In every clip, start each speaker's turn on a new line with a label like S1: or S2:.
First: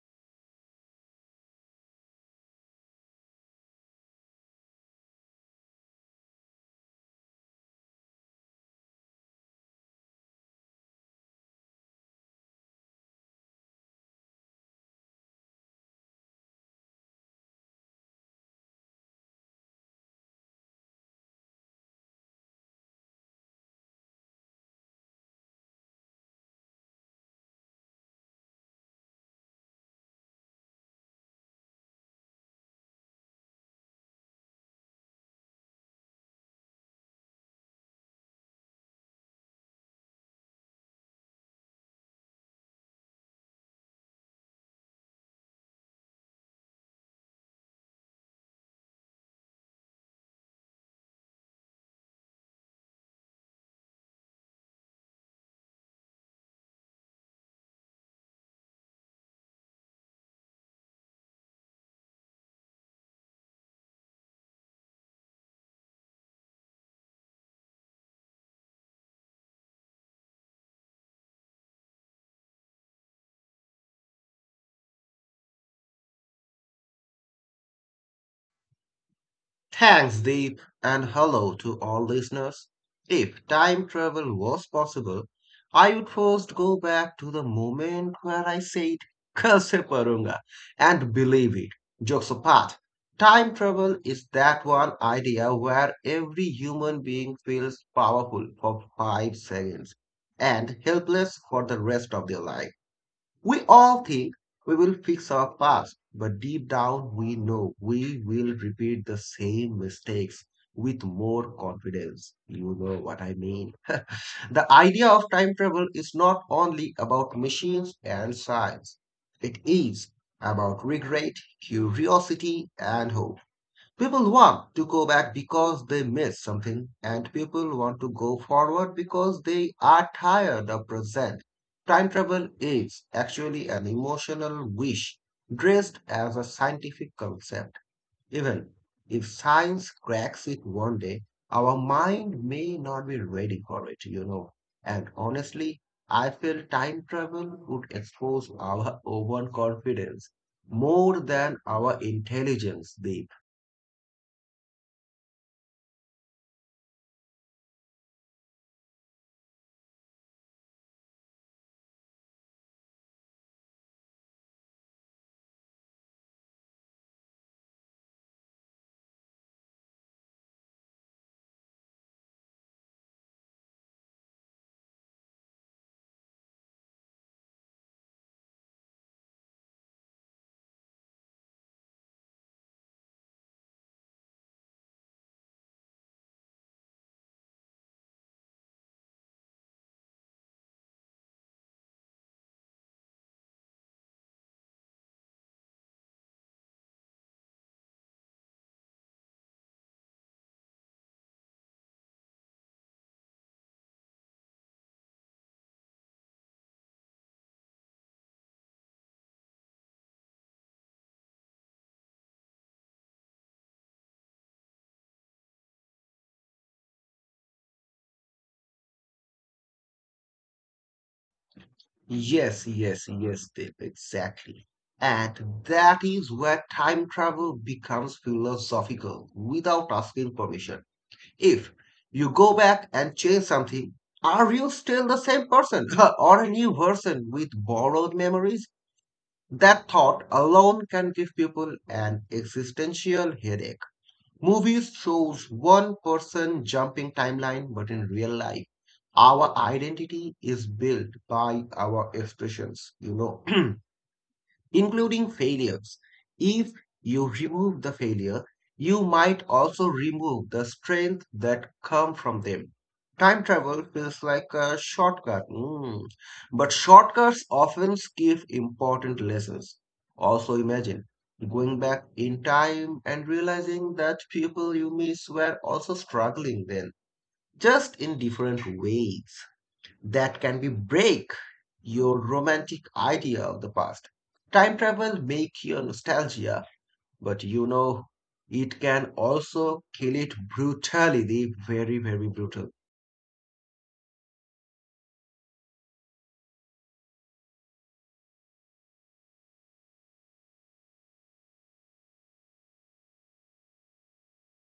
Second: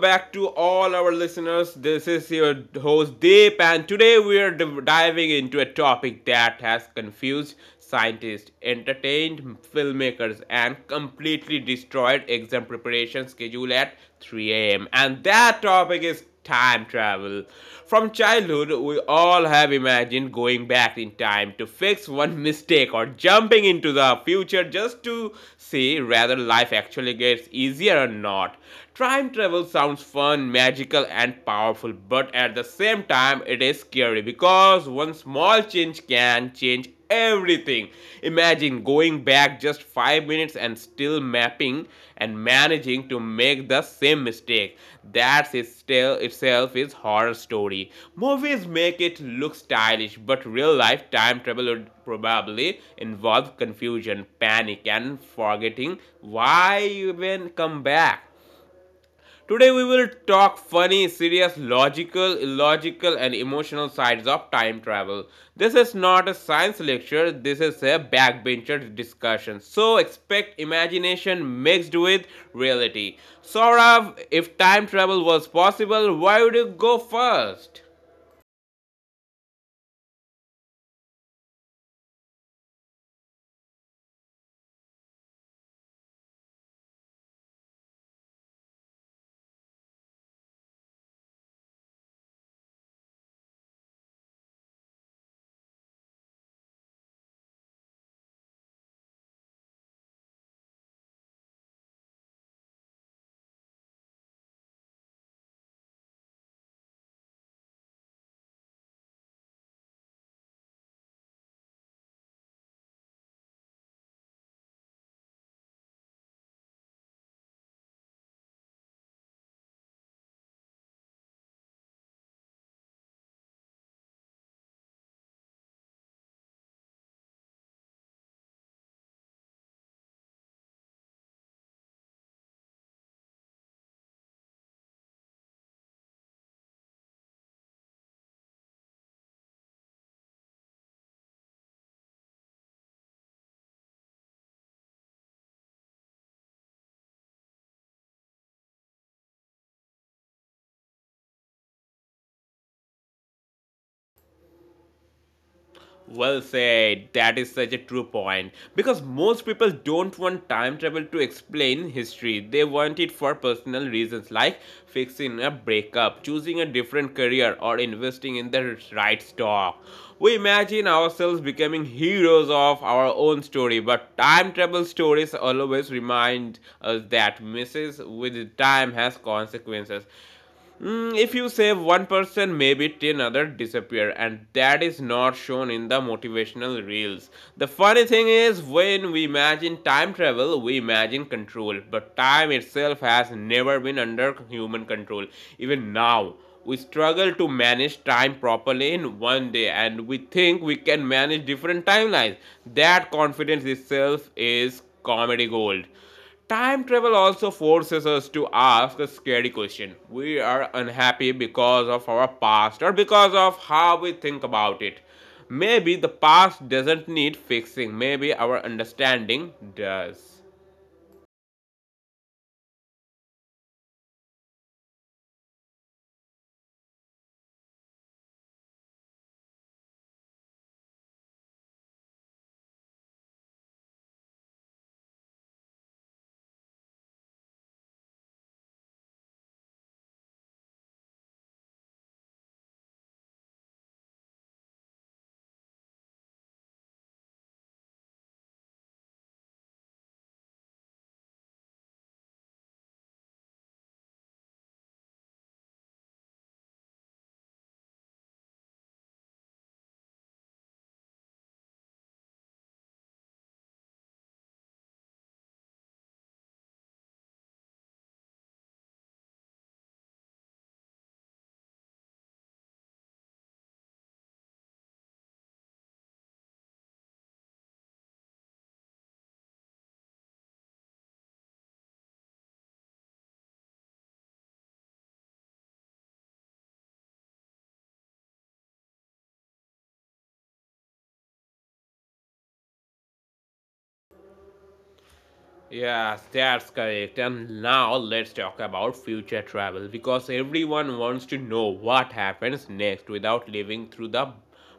S1: back to all our listeners. This is your host Deep, and today we are diving into a topic that has confused scientists, entertained filmmakers, and completely destroyed exam preparation schedule at 3 a.m. And that topic is time travel. From childhood, we all have imagined going back in time to fix one mistake or jumping into the future just to see whether life actually gets easier or not. Time travel sounds fun, magical, and powerful, but at the same time, it is scary because one small change can change everything. Imagine going back just 5 minutes and still mapping and managing to make the same mistake. That itself is horror story. Movies make it look stylish, but real life time travel would probably involve confusion, panic and forgetting why you even come back. Today we will talk funny, serious, logical, illogical and emotional sides of time travel. This is not a science lecture, this is a backbencher discussion. So expect imagination mixed with reality. Saurav, if time travel was possible, why would you go first?
S2: Thanks, Deep, and hello to all listeners. If time travel was possible, I would first go back to the moment where I said, Kal se parunga, and believe it. Jokes apart, time travel is that one idea where every human being feels powerful for 5 seconds and helpless for the rest of their life. We all think we will fix our past, but deep down we know we will repeat the same mistakes with more confidence. You know what I mean. The idea of time travel is not only about machines and science, it is about regret, curiosity, and hope. People want to go back because they miss something, and people want to go forward because they are tired of present. Time travel is actually an emotional wish dressed as a scientific concept. Even if science cracks it one day, our mind may not be ready for it, you know. And honestly, I feel time travel would expose our overconfidence more than our intelligence these.
S1: Well said. That is such a true point. Because most people don't want time travel to explain history. They want it for personal reasons like fixing a breakup, choosing a different career, or investing in the right stock. We imagine ourselves becoming heroes of our own story, but time travel stories always remind us that misses with time has consequences. Mm, if you save one person, maybe 10 others disappear, and that is not shown in the motivational reels. The funny thing is, when we imagine time travel, we imagine control, but time itself has never been under human control. Even now, we struggle to manage time properly in one day, and we think we can manage different timelines. That confidence itself is comedy gold. Time travel also forces us to ask a scary question. We are unhappy because of our past or because of how we think about it. Maybe the past doesn't need fixing, maybe our understanding does.
S2: Yes, Dave, exactly. And that is where time travel becomes philosophical without asking permission. If you go back and change something, are you still the same person or a new person with borrowed memories? That thought alone can give people an existential headache. Movies shows one person jumping timeline, but in real life, our identity is built by our expressions, you know. Including failures. If you remove the failure, you might also remove the strength that come from them. Time travel feels like a shortcut, but shortcuts often give important lessons. Also, imagine going back in time and realizing that people you miss were also struggling then, just in different ways that can be break your romantic idea of the past. Time travel make your nostalgia, but you know it can also kill it brutally, Deep. Very, very brutal.
S1: Yes, that's correct. And now let's talk about future travel because everyone wants to know what happens next without living through the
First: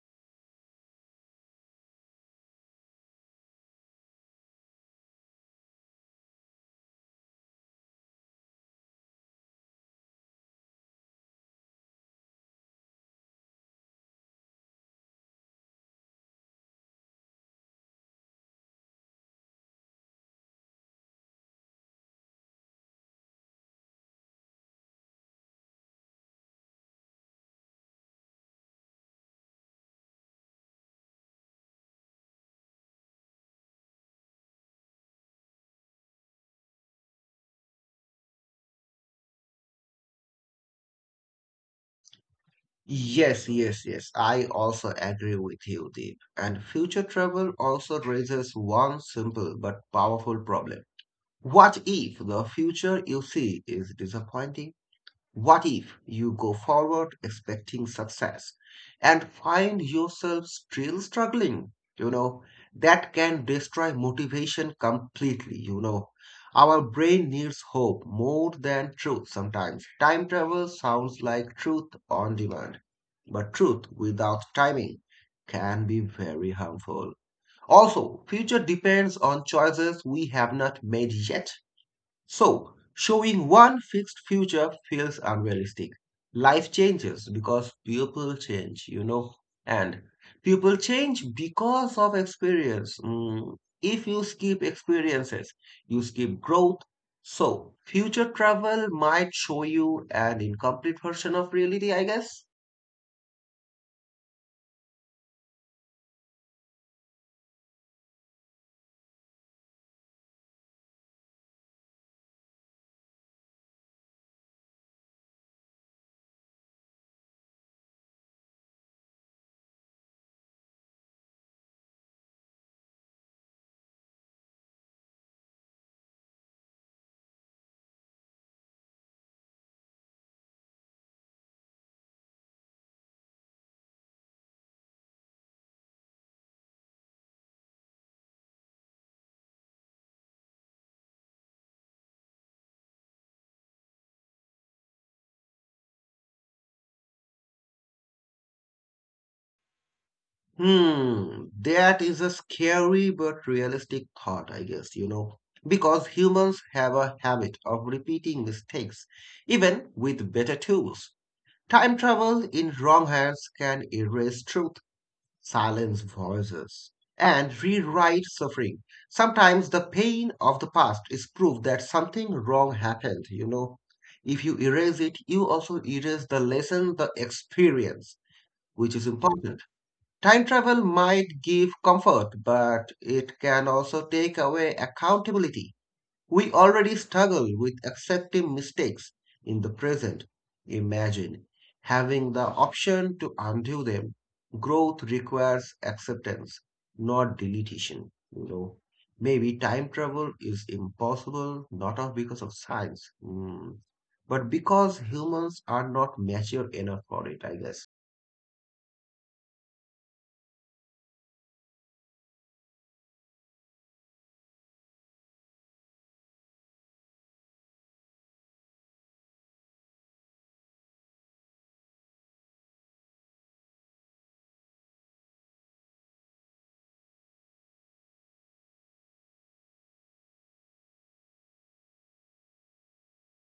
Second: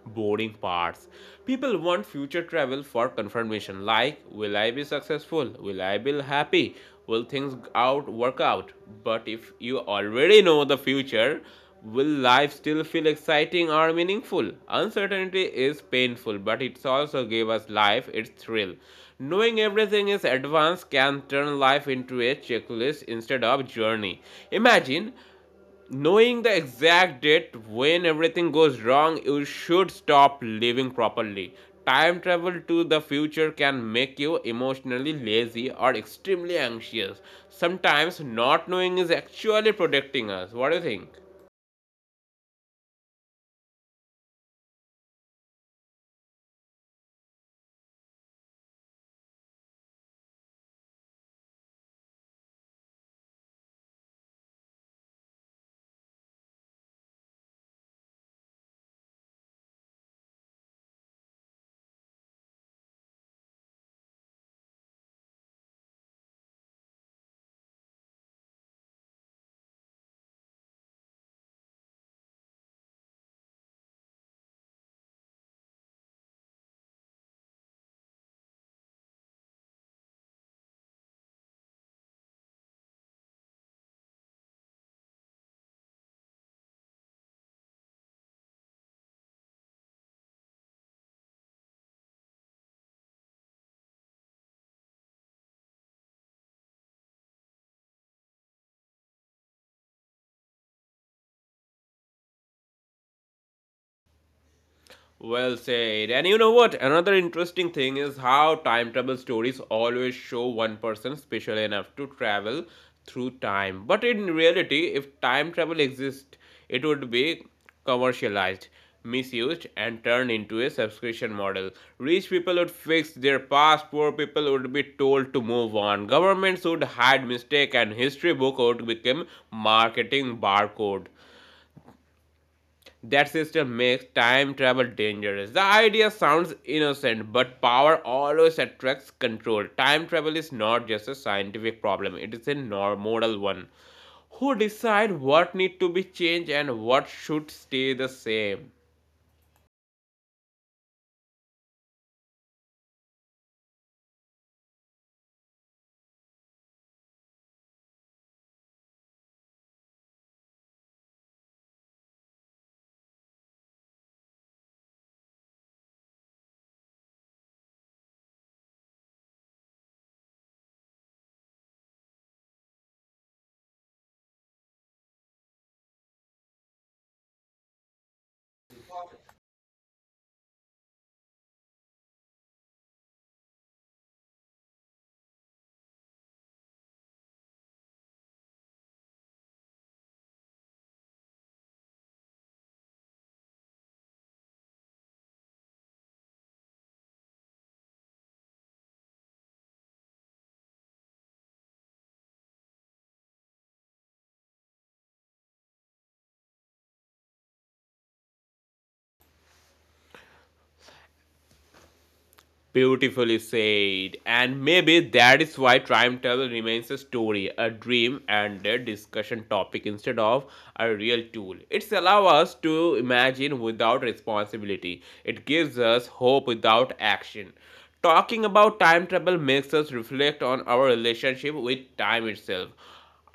S1: boring parts. People want future travel for confirmation like will I be successful? Will I be happy? Will things out work out? But if you already know the future, will life still feel exciting or meaningful? Uncertainty is painful, but it also gave us life its thrill. Knowing everything is advanced can turn life into a checklist instead of journey. Imagine knowing the exact date when everything goes wrong, you should stop living properly. Time travel to the future can make you emotionally lazy or extremely anxious. Sometimes not knowing is actually protecting us. What do you think?
S2: Yes. I also agree with you, Deep. And future travel also raises one simple but powerful problem. What if the future you see is disappointing? What if you go forward expecting success and find yourself still struggling? You know, that can destroy motivation completely. You know, our brain needs hope more than truth sometimes. Time travel sounds like truth on demand, but truth without timing can be very harmful. Also, future depends on choices we have not made yet. So, showing one fixed future feels unrealistic. Life changes because people change, you know, and people change because of experience. If you skip experiences, you skip growth. So, future travel might show you an incomplete version of reality, I guess.
S1: Well said. And you know what? Another interesting thing is how time travel stories always show one person special enough to travel through time. But in reality, if time travel exists, it would be commercialized, misused, and turned into a subscription model. Rich people would fix their past, poor people would be told to move on. Governments would hide mistake, and history book would become marketing barcode. That system makes time travel dangerous. The idea sounds innocent, but power always attracts control. Time travel is not just a scientific problem, it is a moral one. Who decide what need to be changed and what should stay the same?
S2: Hmm, that is a scary but realistic thought, I guess, you know, because humans have a habit of repeating mistakes, even with better tools. Time travel in wrong hands can erase truth, silence voices, and rewrite suffering. Sometimes the pain of the past is proof that something wrong happened, you know. If you erase it, you also erase the lesson, the experience, which is important. Time travel might give comfort, but it can also take away accountability. We already struggle with accepting mistakes in the present. Imagine having the option to undo them. Growth requires acceptance, not deletion. You know, maybe time travel is impossible not of because of science, but because humans are not mature enough for it, I guess.
S1: Beautifully said. And maybe that is why time travel remains a story, a dream, and a discussion topic instead of a real tool. It's allow us to imagine without responsibility. It gives us hope without action. Talking about time travel makes us reflect on our relationship with time itself.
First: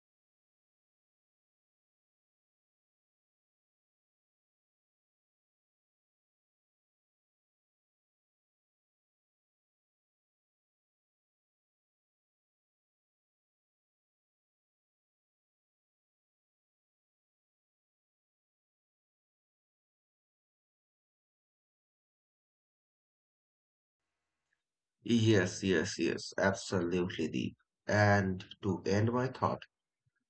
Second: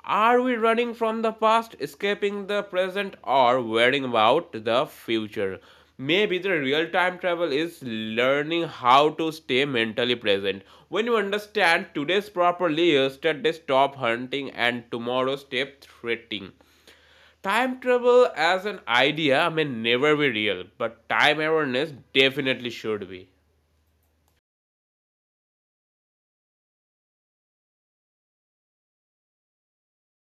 S1: Are we running from the past, escaping the present, or worrying about the future? Maybe the real time travel is learning how to stay mentally present. When you understand today's properly, yesterday stop hunting and tomorrow stop threatening. Time travel as an idea may never be real, but time awareness definitely should be.
S2: Yes, absolutely, Deep. And to end my thought,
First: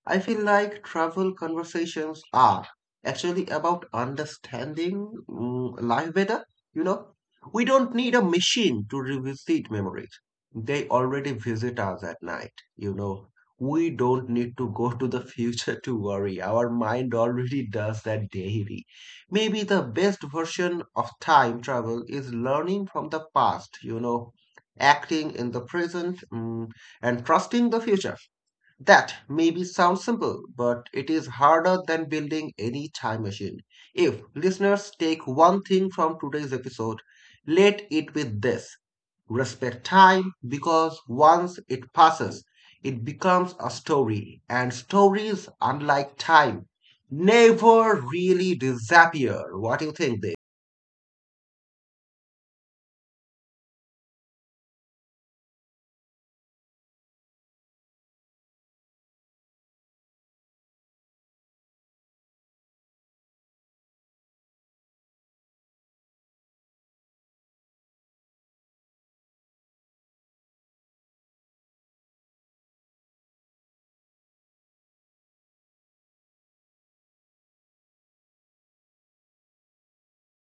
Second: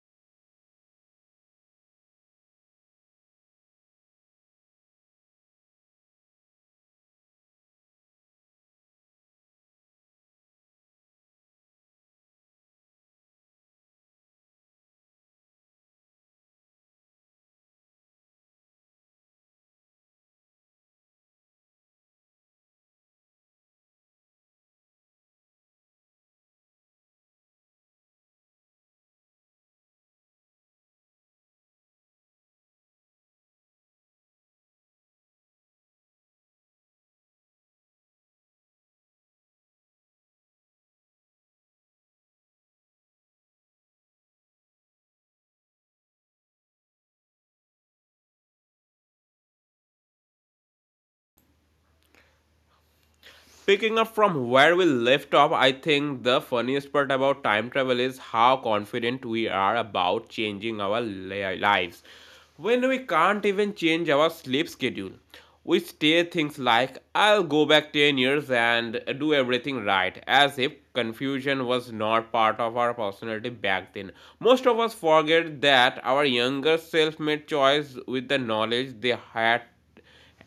S2: I feel like travel conversations are actually about understanding life better. You know, we don't need a machine to revisit memories. They already visit us at night. You know, we don't need to go to the future to worry. Our mind already does that daily. Maybe the best version of time travel is learning from the past, you know, acting in the present, and trusting the future. That maybe sounds simple, but it is harder than building any time machine. If listeners take one thing from today's episode, let it with this. Respect time because once it passes, it becomes a story, and stories, unlike time, never really disappear. What do you think, Dave?
S1: Picking up from where we left off, I think the funniest part about time travel is how confident we are about changing our lives. When we can't even change our sleep schedule, we say things like, I'll go back 10 years and do everything right, as if confusion was not part of our personality back then. Most of us forget that our younger self made choice with the knowledge they had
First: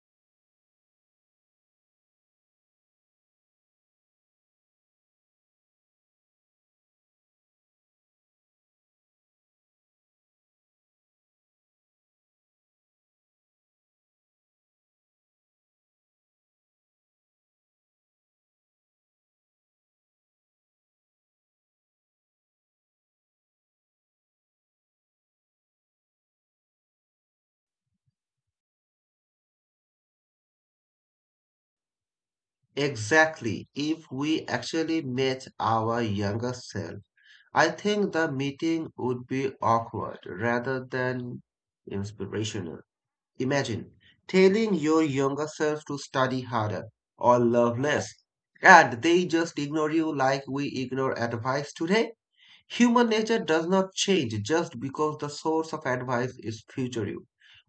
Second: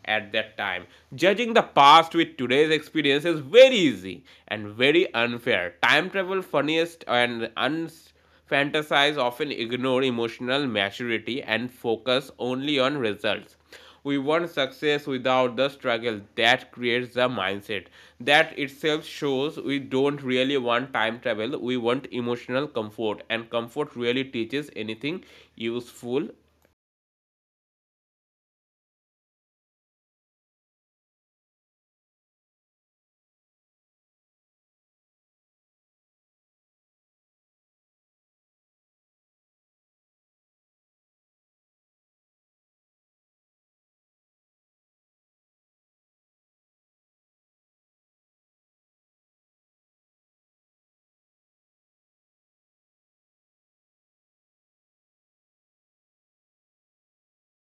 S1: at that time. Judging the past with today's experience is very easy and very unfair. Time travel, funniest and unfantasized, often ignore emotional maturity and focus only on results. We want success without the struggle. That creates the mindset. That itself shows we don't really want time travel. We want emotional comfort, and comfort really teaches anything useful.
S2: Exactly. If we actually met our younger self, I think the meeting would be awkward rather than inspirational. Imagine telling your younger self to study harder or love less, and they just ignore you like we ignore advice today. Human nature does not change just because the source of advice is future.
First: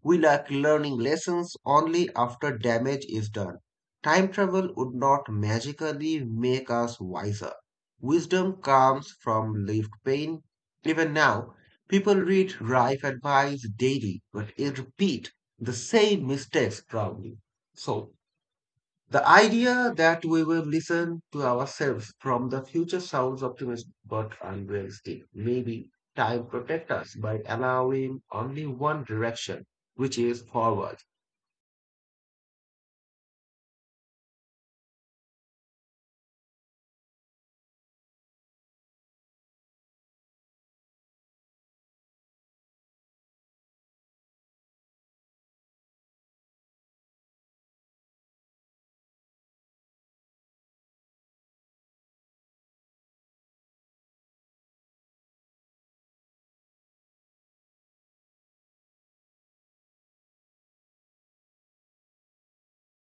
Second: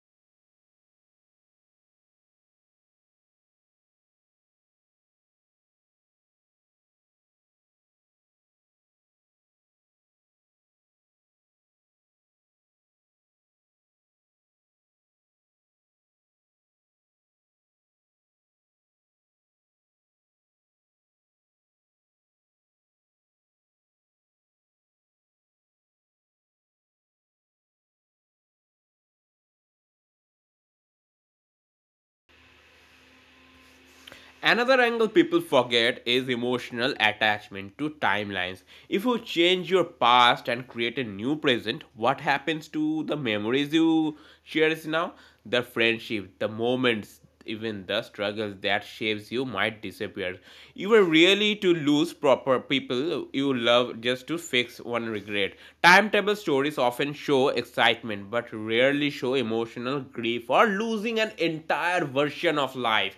S2: We like learning lessons only after damage is done. Time travel would not magically make us wiser. Wisdom comes from lived pain. Even now, people read life advice daily, but it repeat the same mistakes probably. So the idea that we will listen to ourselves from the future sounds optimistic but unrealistic. Maybe time protects us by allowing only one direction, which is forward.
S1: Another angle people forget is emotional attachment to timelines. If you change your past and create a new present, what happens to the memories you cherish now? The friendship, the moments, even the struggles that shapes you might disappear. You were really to lose proper people you love just to fix one regret. Timetable stories often show excitement but rarely show emotional grief or losing an entire version of life.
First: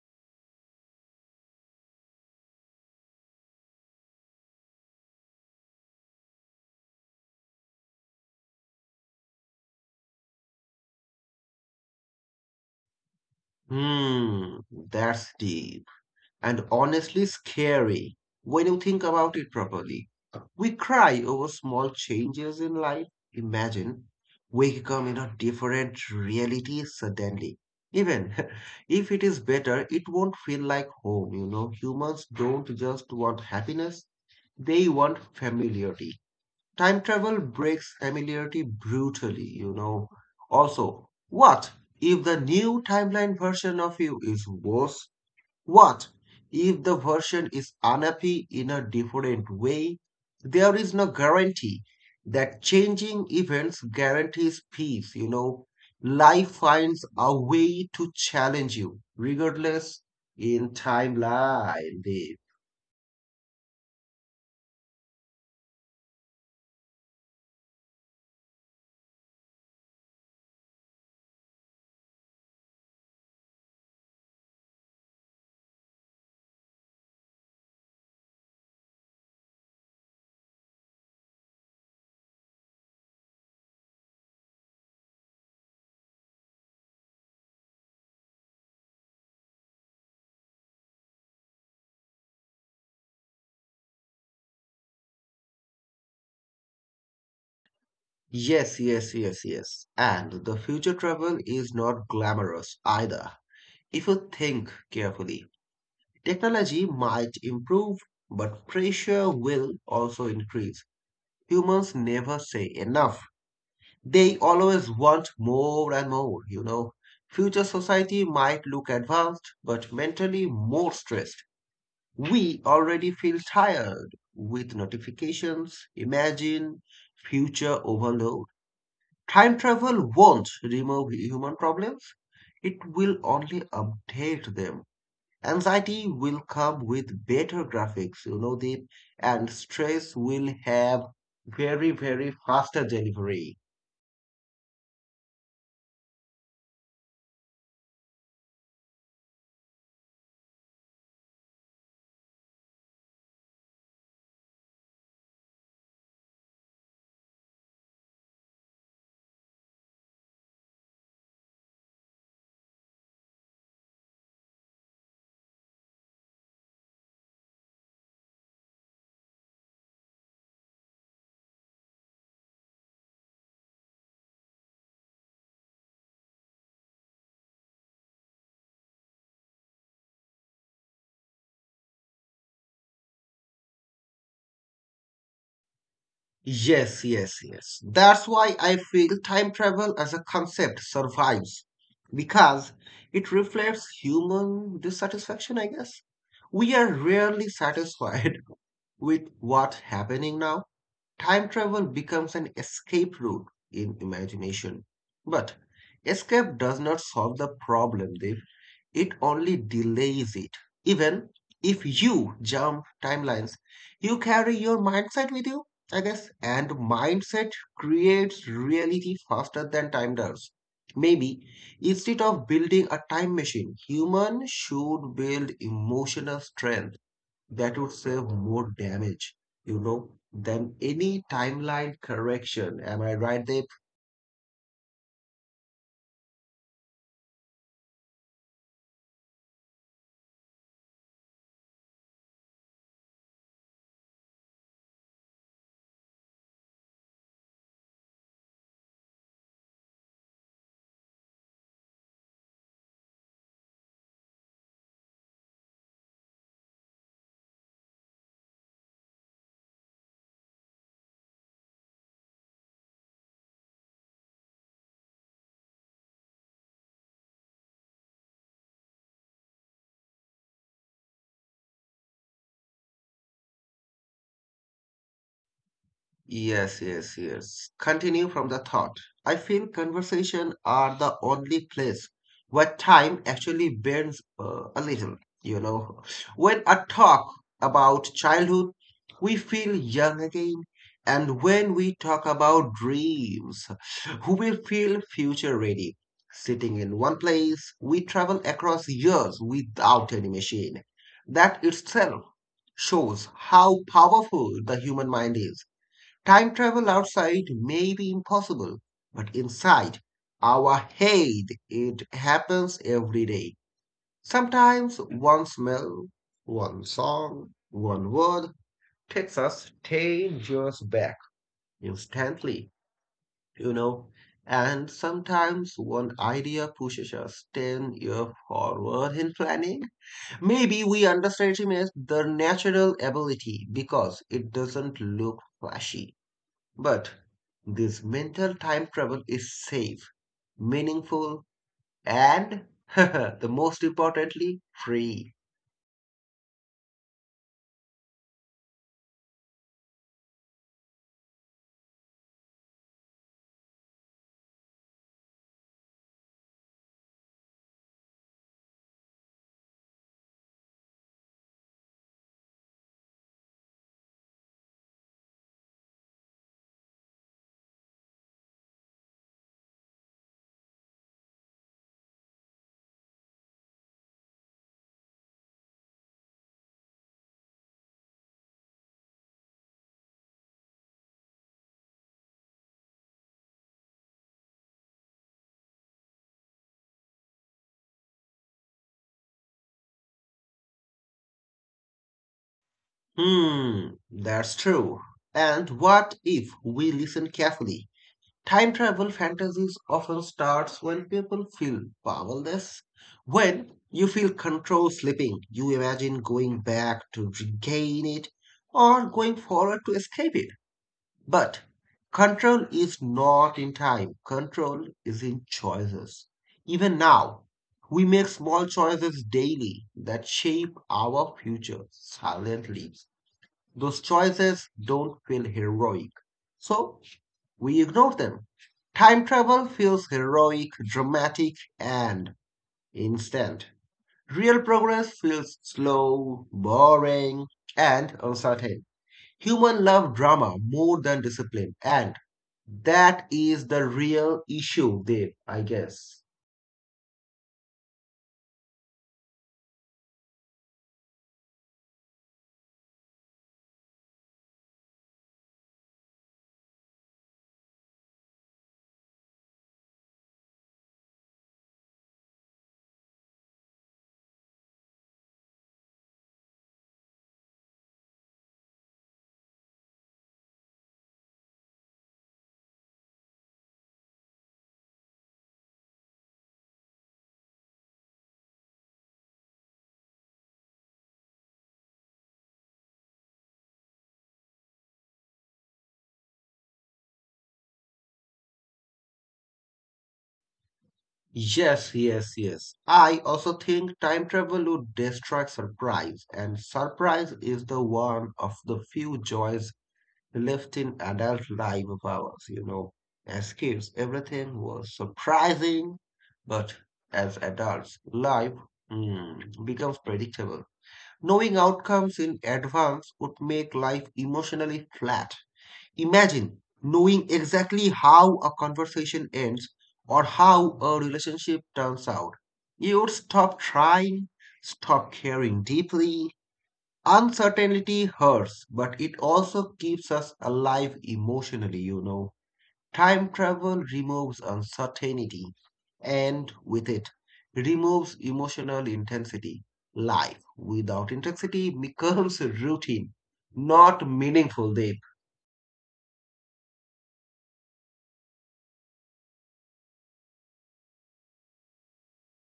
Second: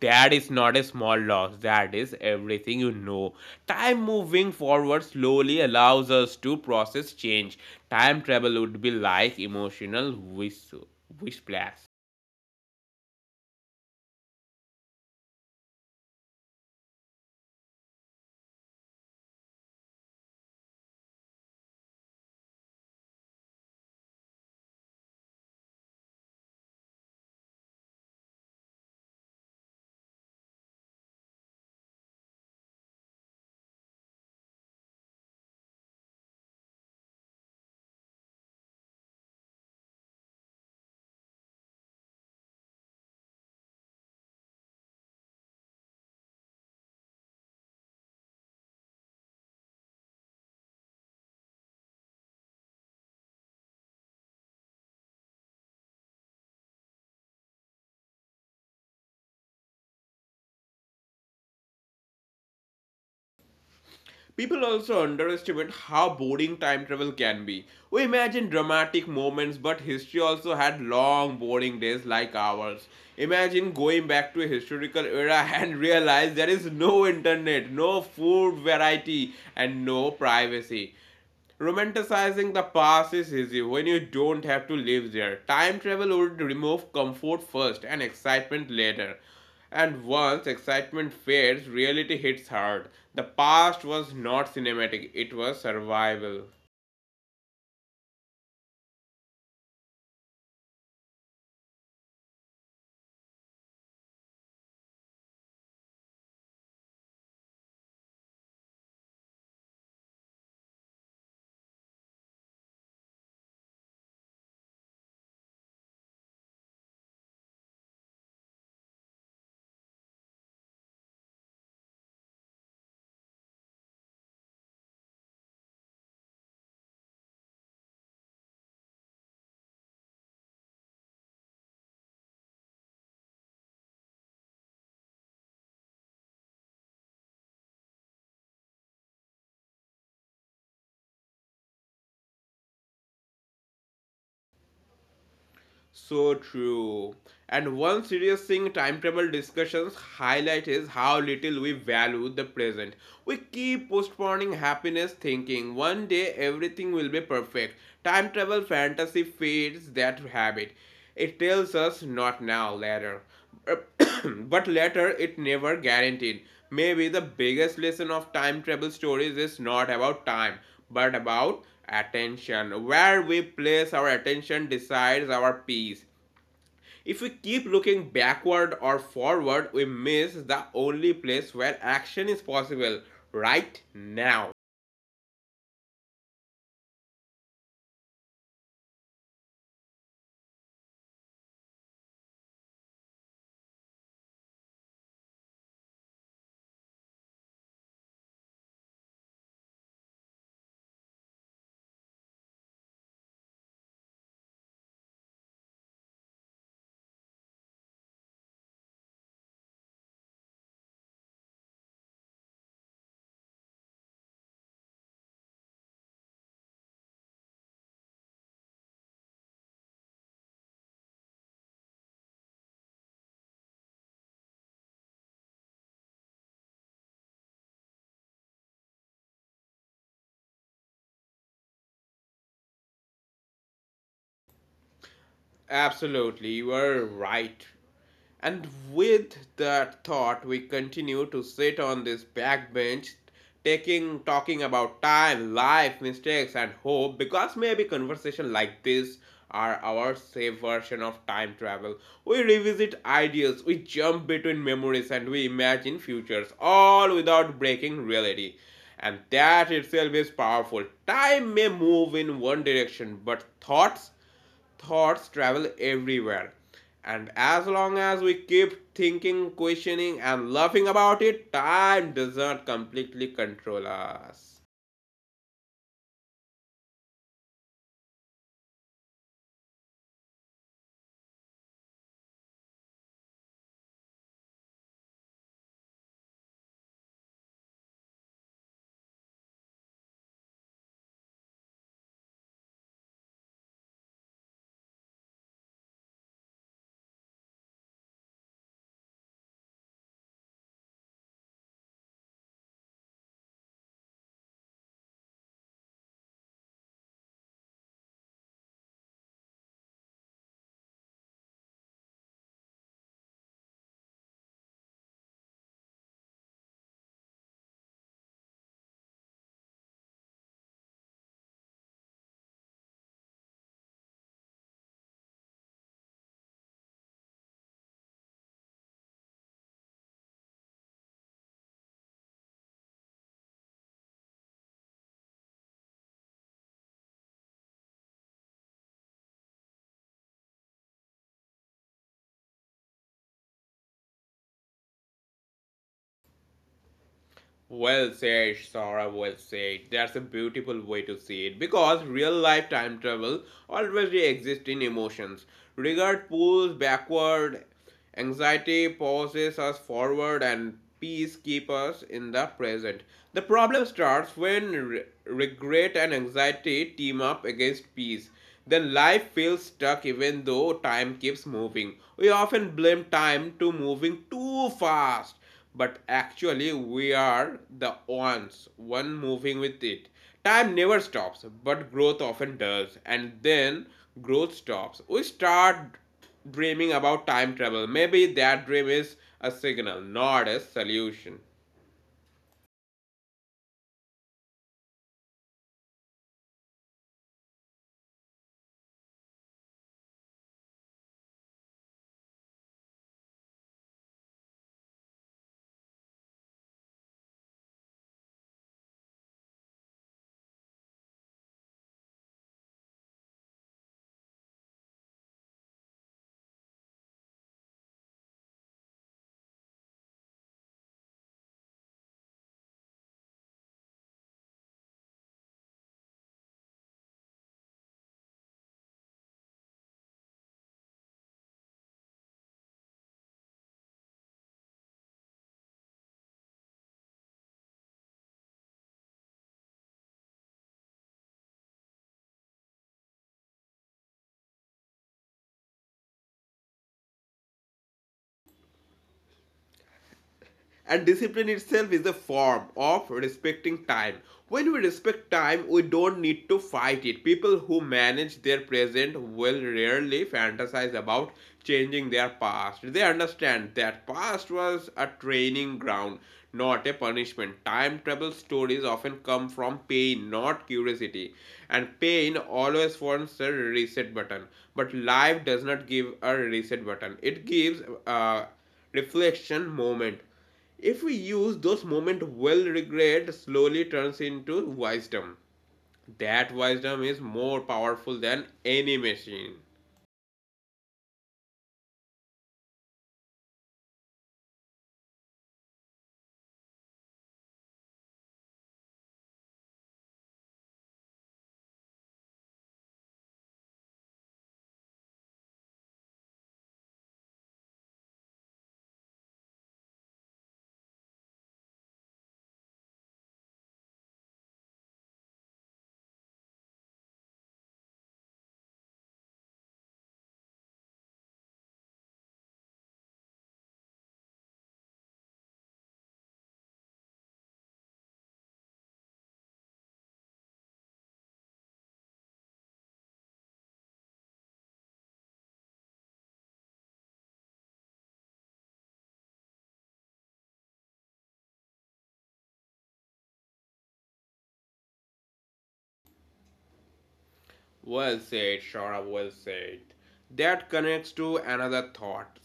S1: That is not a small loss, that is everything you know. Time moving forward slowly allows us to process change. Time travel would be like emotional wish, wish flash.
S2: Hmm, that's deep. And honestly scary when you think about it properly. We cry over small changes in life. Imagine waking up in a different reality suddenly. Even if it is better, it won't feel like home, you know. Humans don't just want happiness, they want familiarity. Time travel breaks familiarity brutally, you know. Also, what if the new timeline version of you is worse, what if the version is unhappy in a different way? There is no guarantee that changing events guarantees peace, you know. Life finds a way to challenge you, regardless in timeline. Dave.
S1: People also underestimate how boring time travel can be. We imagine dramatic moments, but history also had long, boring days like ours. Imagine going back to a historical era and realize there is no internet, no food variety, and no privacy. Romanticizing the past is easy when you don't have to live there. Time travel would remove comfort first and excitement later. And once excitement fades, reality hits hard. The past was not cinematic, it was survival.
S2: Yes. And the future travel is not glamorous either. If you think carefully, technology might improve, but pressure will also increase. Humans never say enough. They always want more and more, you know. Future society might look advanced, but mentally more stressed. We already feel tired with notifications. Imagine future overload. Time travel won't remove human problems, it will only update them. Anxiety will come with better graphics, you know, that, and stress will have very, very faster delivery.
S1: So true. And one serious thing time travel discussions highlight is how little we value the present. We keep postponing happiness, thinking one day everything will be perfect. Time travel fantasy feeds that habit. It tells us not now, later. But later it never guaranteed. Maybe the biggest lesson of time travel stories is not about time, but about attention. Where we place our attention decides our peace. If we keep looking backward or forward, we miss the only place where action is possible right now.
S2: Yes. That's why I feel time travel as a concept survives because it reflects human dissatisfaction, I guess. We are rarely satisfied with what's happening now. Time travel becomes an escape route in imagination. But escape does not solve the problem, Dev. It only delays it. Even if you jump timelines, you carry your mindset with you, I guess. And mindset creates reality faster than time does. Maybe instead of building a time machine, human should build emotional strength that would save more damage, you know, than any timeline correction. Am I right, David?
S1: Absolutely, you are right. And with that thought, we continue to sit on this backbench, taking talking about time, life, mistakes, and hope, because maybe conversation like this are our safe version of time travel. We revisit ideas, we jump between memories, and we imagine futures, all without breaking reality. And that itself is powerful. Time may move in one direction, but thoughts travel everywhere. And as long as we keep thinking, questioning, and laughing about it, time doesn't completely control us.
S2: Yes. Continue from the thought. I feel conversation are the only place where time actually bends a little, you know. When I talk about childhood, we feel young again. And when we talk about dreams, we feel future ready. Sitting in one place, we travel across years without any machine. That itself shows how powerful the human mind is. Time travel outside may be impossible, but inside our head it happens every day. Sometimes one smell, one song, one word takes us 10 years back instantly, you know. And sometimes one idea pushes us 10 years forward in planning. Maybe we underestimate the natural ability because it doesn't look flashy. But this mental time travel is safe, meaningful, and the most importantly, free.
S1: Well said, Sora, well said. That's a beautiful way to see it because real life time travel always exists in emotions. Regret pulls backward, anxiety pushes us forward, and peace keeps us in the present. The problem starts when regret and anxiety team up against peace, then life feels stuck even though time keeps moving. We often blame time to moving too fast, but actually we are the ones one moving with it. Time never stops, but growth often does, and then growth stops. We start dreaming about time travel. Maybe that dream is a signal, not a solution.
S2: Hmm, that's true. And what if we listen carefully? Time travel fantasies often starts when people feel powerless. When you feel control slipping, you imagine going back to regain it or going forward to escape it. But control is not in time, control is in choices. Even now, we make small choices daily that shape our future silently. Those choices don't feel heroic, so we ignore them. Time travel feels heroic, dramatic, and instant. Real progress feels slow, boring, and uncertain. Human love drama more than discipline, and that is the real issue there, I guess.
S1: And discipline itself is a form of respecting time. When we respect time, we don't need to fight it. People who manage their present will rarely fantasize about changing their past. They understand that past was a training ground, not a punishment. Time travel stories often come from pain, not curiosity. And pain always wants a reset button. But life does not give a reset button, it gives a reflection moment if we use those moments well, regret slowly turns into wisdom. That wisdom is more powerful than any machine.
S2: Yes. I also think time travel would destroy surprise, and surprise is the one of the few joys left in adult life of ours, you know. As kids, everything was surprising, but as adults, life becomes predictable. Knowing outcomes in advance would make life emotionally flat. Imagine knowing exactly how a conversation ends or how a relationship turns out. You would stop trying, stop caring deeply. Uncertainty hurts, but it also keeps us alive emotionally, you know. Time travel removes uncertainty and with it removes emotional intensity. Life without intensity becomes routine, not meaningful deep.
S1: Well said, Shara, well said. That connects to another thought.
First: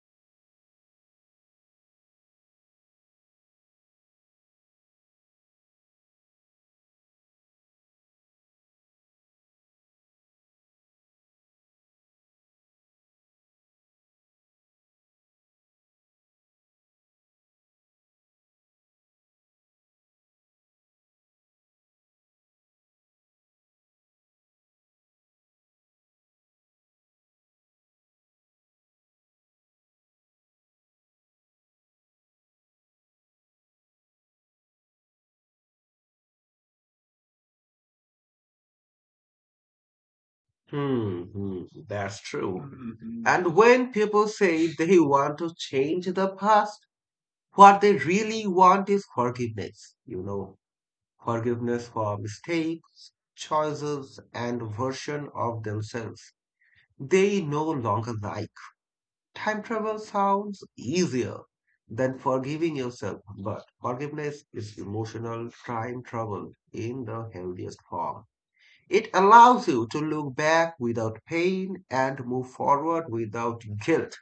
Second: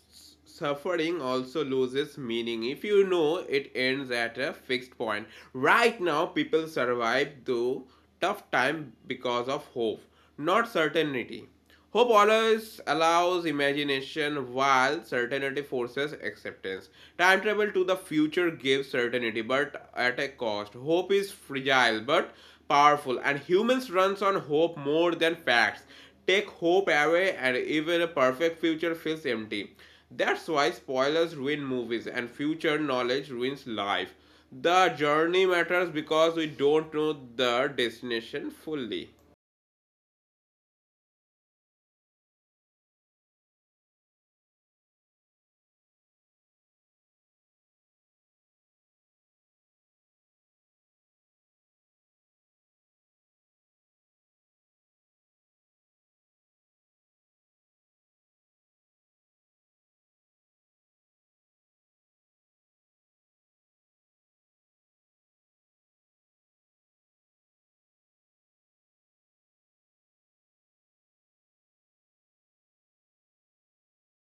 S1: Suffering also loses meaning if you know it ends at a fixed point. Right now, people survive through tough time because of hope, not certainty. Hope always allows imagination while certainty forces acceptance. Time travel to the future gives certainty but at a cost. Hope is fragile but powerful and humans runs on hope more than facts. Take hope away and even a perfect future feels empty. That's why spoilers ruin movies and future knowledge ruins life. The journey matters because we don't know the destination fully.
S2: Hmm, that's true. And when people say they want to change the past, what they really want is forgiveness. You know, forgiveness for mistakes, choices, and version of themselves they no longer like. Time travel sounds easier than forgiving yourself, but forgiveness is emotional time travel in the healthiest form. It allows you to look back without pain and move forward without guilt.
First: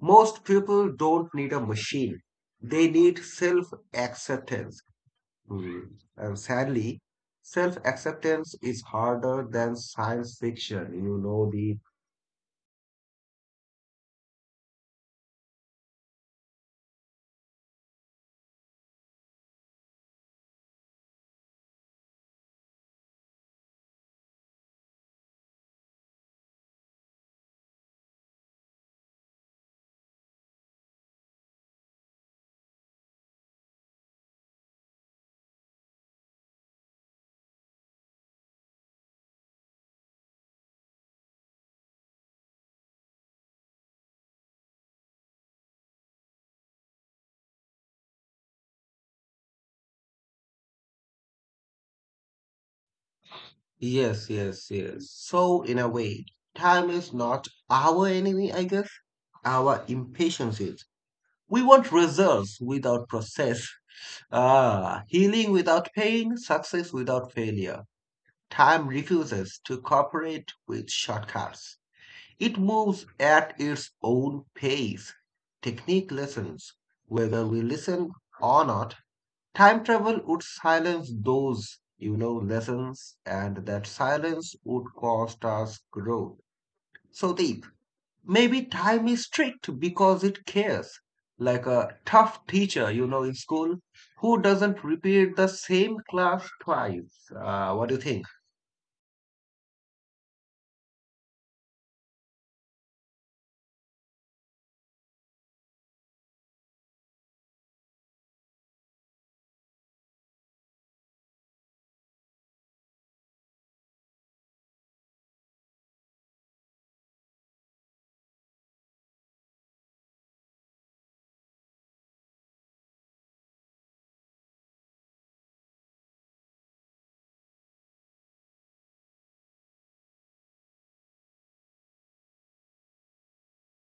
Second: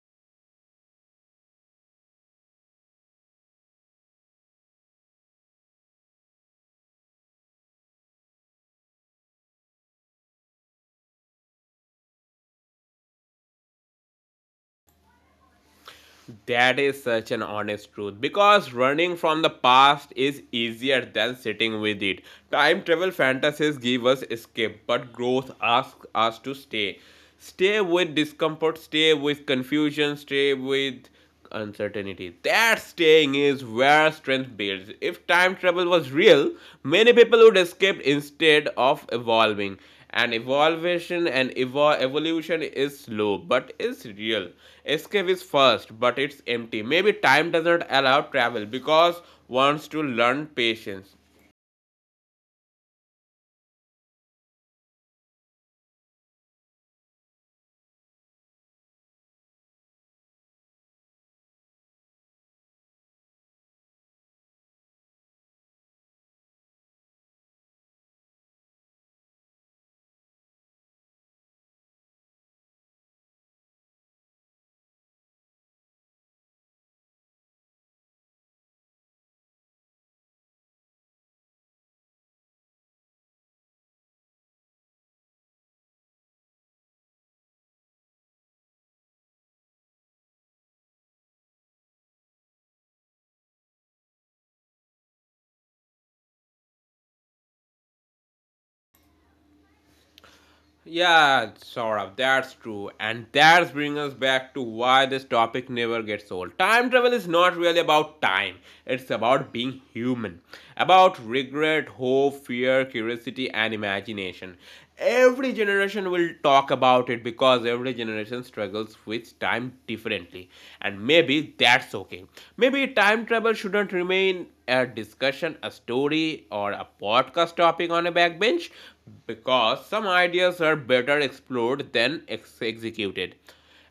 S2: Most people don't need a machine, they need self acceptance. And sadly, self acceptance is harder than science fiction. You know, the
S1: That is such an honest truth because running from the past is easier than sitting with it. Time travel fantasies give us escape, but growth asks us to stay. Stay with discomfort, stay with confusion, stay with uncertainty. That staying is where strength builds. If time travel was real, many people would escape instead of evolving and evolution and evolution is slow but is real, escape is fast but it's empty. Maybe time doesn't allow travel because wants to learn patience.
S2: Yes. So, in a way, time is not our enemy, I guess. Our impatience is. We want results without process, healing without pain, success without failure. Time refuses to cooperate with shortcuts. It moves at its own pace. Technique lessons, whether we listen or not, time travel would silence those, you know, lessons, and that silence would cost us growth. So deep. Maybe time is strict because it cares. Like a tough teacher, you know, in school, who doesn't repeat the same class twice. What do you think?
S1: Yeah, sort of. That's true. And that's bring us back to why this topic never gets old. Time travel is not really about time. It's about being human. About regret, hope, fear, curiosity, and imagination. Every generation will talk about it because every generation struggles with time differently and maybe that's okay. Maybe time travel shouldn't remain a discussion, a story, or a podcast topic on a backbench because some ideas are better explored than executed.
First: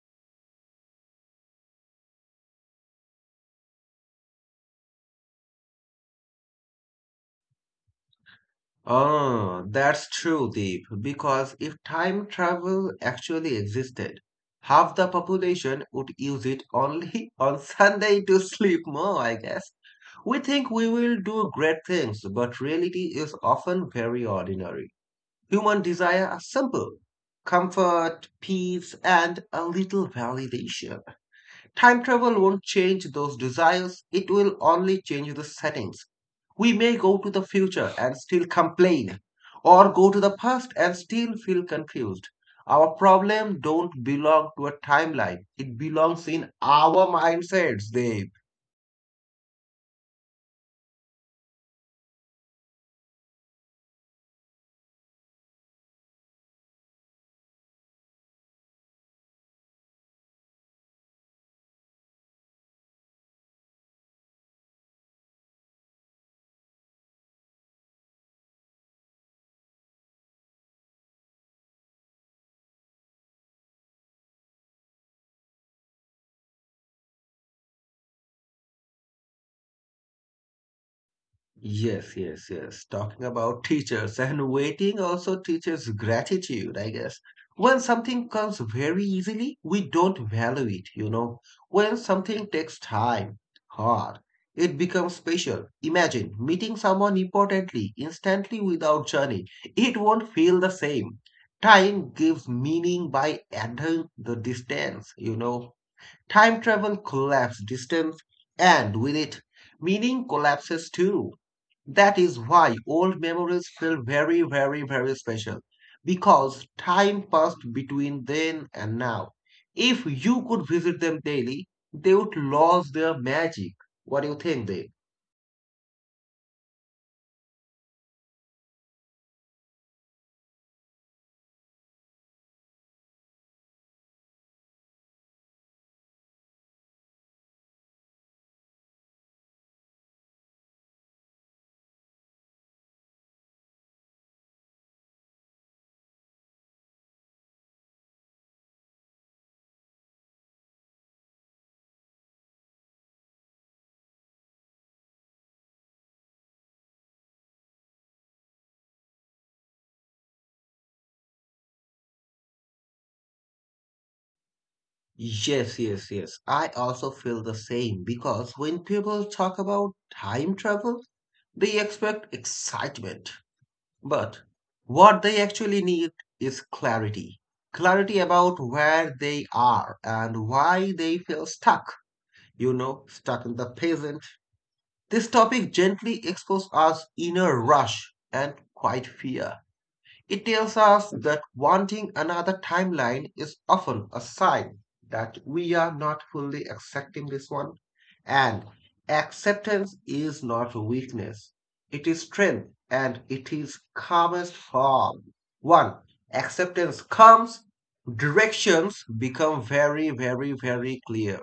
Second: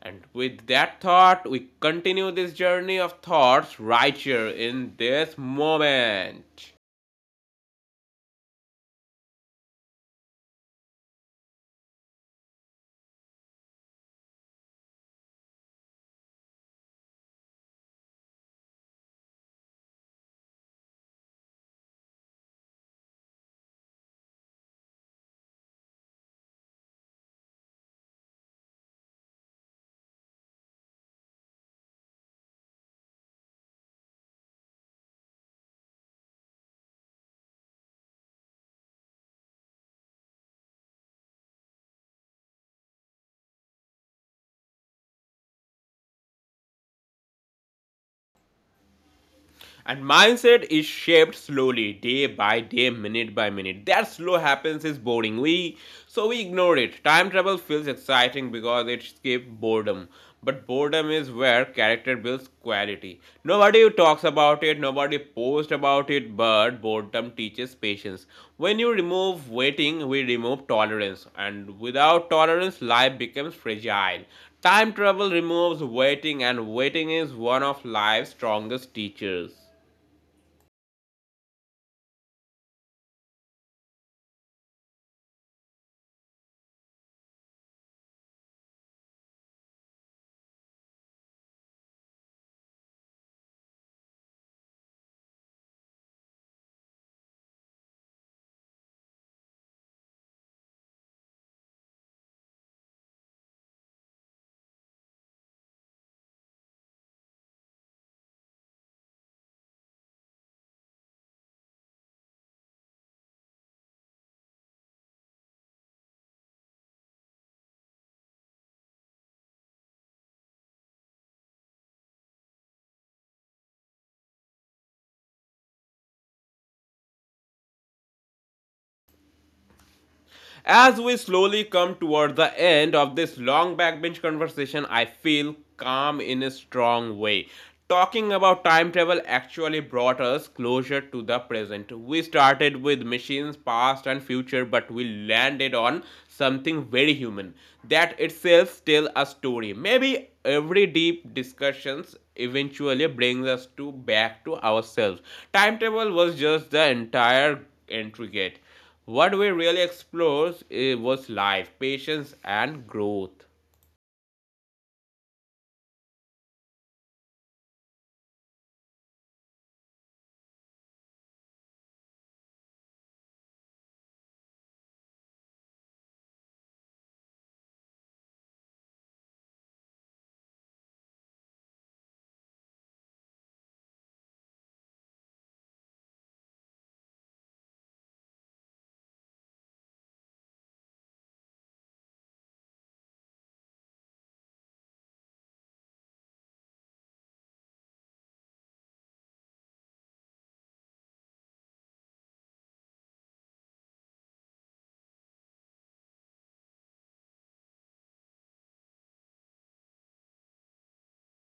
S1: And with that thought, we continue this journey of thoughts right here in this moment.
S2: Oh, that's true, Deep. Because if time travel actually existed, half the population would use it only on Sunday to sleep more, I guess. We think we will do great things, but reality is often very ordinary. Human desires are simple comfort, peace, and a little validation. Time travel won't change those desires, it will only change the settings. We may go to the future and still complain, or go to the past and still feel confused. Our problem don't belong to a timeline. It belongs in our mindsets, They.
S1: And mindset is shaped slowly, day by day, minute by minute. That slow happens is boring. We so we ignore it. Time travel feels exciting because it escapes boredom. But boredom is where character builds quality. Nobody talks about it, nobody posts about it, but boredom teaches patience. When you remove waiting, we remove tolerance. And without tolerance, life becomes fragile. Time travel removes waiting, and waiting is one of life's strongest teachers.
S2: Yes. Talking about teachers and waiting also teaches gratitude, I guess. When something comes very easily, we don't value it, you know. When something takes time, hard, it becomes special. Imagine meeting someone importantly, instantly without journey. It won't feel the same. Time gives meaning by adding the distance, you know. Time travel collapses distance, and with it, meaning collapses too. That is why old memories feel very, very, very special because time passed between then and now. If you could visit them daily, they would lose their magic. What do you think, Dave?
S1: As we slowly come toward the end of this long backbench conversation, I feel calm in a strong way. Talking about time travel actually brought us closer to the present. We started with machines, past and future, but we landed on something very human. That itself tells a story. Maybe every deep discussions eventually brings us to back to ourselves. Time travel was just the entire intricate. What we really explored was life, patience, and growth.
S2: Yes. I also feel the same because when people talk about time travel, they expect excitement. But what they actually need is clarity. Clarity about where they are and why they feel stuck. You know, stuck in the present. This topic gently exposes our inner rush and quiet fear. It tells us that wanting another timeline is often a sign that we are not fully accepting this one. And acceptance is not weakness, it is strength and it is calmest form. One, acceptance comes, directions become very, very, very clear.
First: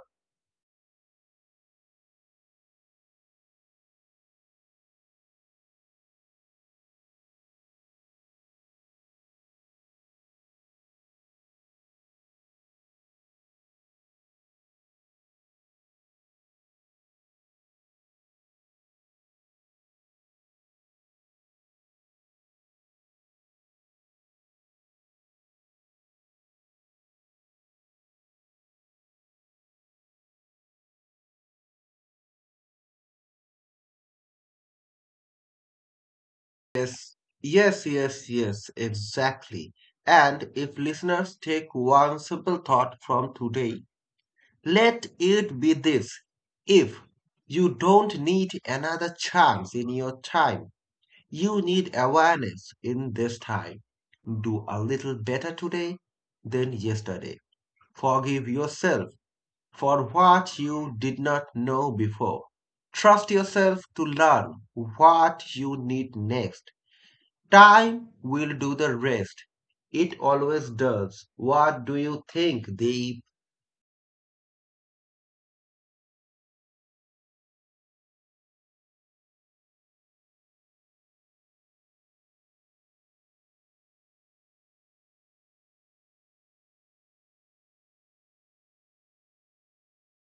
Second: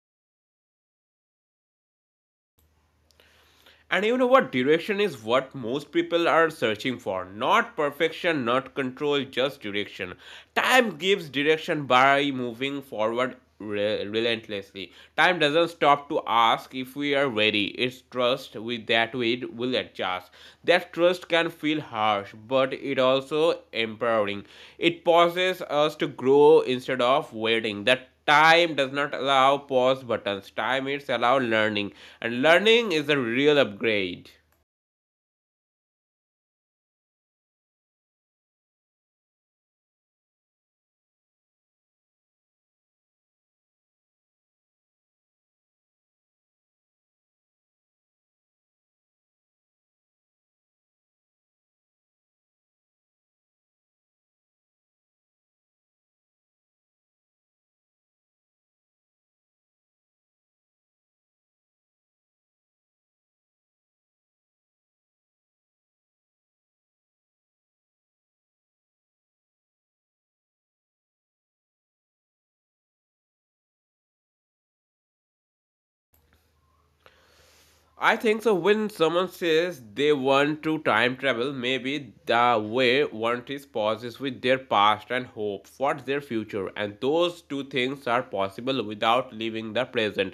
S1: And you know what? Direction is what most people are searching for. Not perfection, not control, just direction. Time gives direction by moving forward relentlessly. Time doesn't stop to ask if we are ready. It's trust with that we will adjust. That trust can feel harsh, but it also empowering. It pauses us to grow instead of waiting. That time does not allow pause buttons time it's allow learning and learning is a real upgrade.
S2: Yes, yes, exactly. And if listeners take one simple thought from today, let it be this. If you don't need another chance in your time, you need awareness in this time. Do a little better today than yesterday. Forgive yourself for what you did not know before. Trust yourself to learn what you need next. Time will do the rest. It always does. What do you think, Deep?
S1: I think so. When someone says they want to time travel, maybe the way one is pauses with their past and hope for their future, and those two things are possible without leaving the present.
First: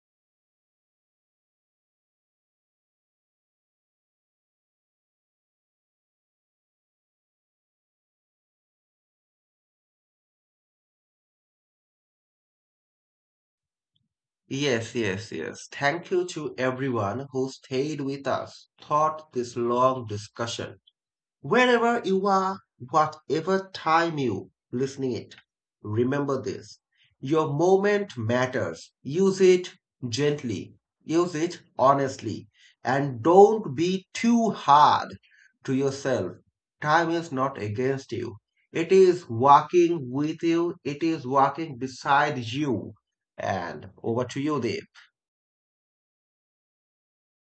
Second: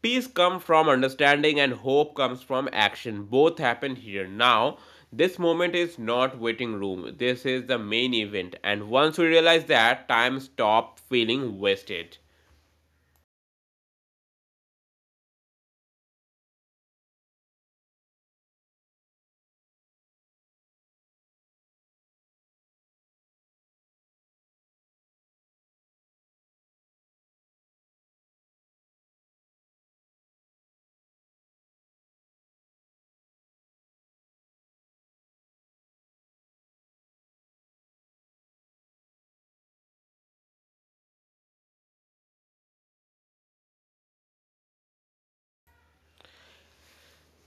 S1: Peace comes from understanding, and hope comes from action. Both happen here now. This moment is not waiting room. This is the main event, and once we realize that, time stops feeling wasted.
S2: Yes. Thank you to everyone who stayed with us throughout this long discussion. Wherever you are, whatever time you listening it, remember this. Your moment matters. Use it gently. Use it honestly. And don't be too hard to yourself. Time is not against you. It is walking with you. It is walking beside you. And over to you, Dave.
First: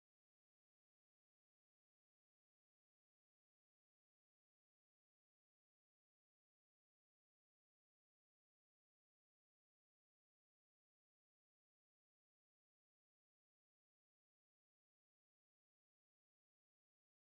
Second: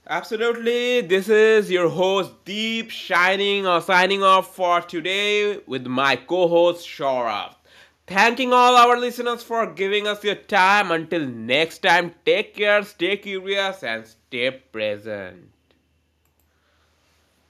S1: Absolutely. This is your host Deep Shining or signing off for today with my co-host Shora. Thanking all our listeners for giving us your time. Until next time, take care, stay curious, and stay present.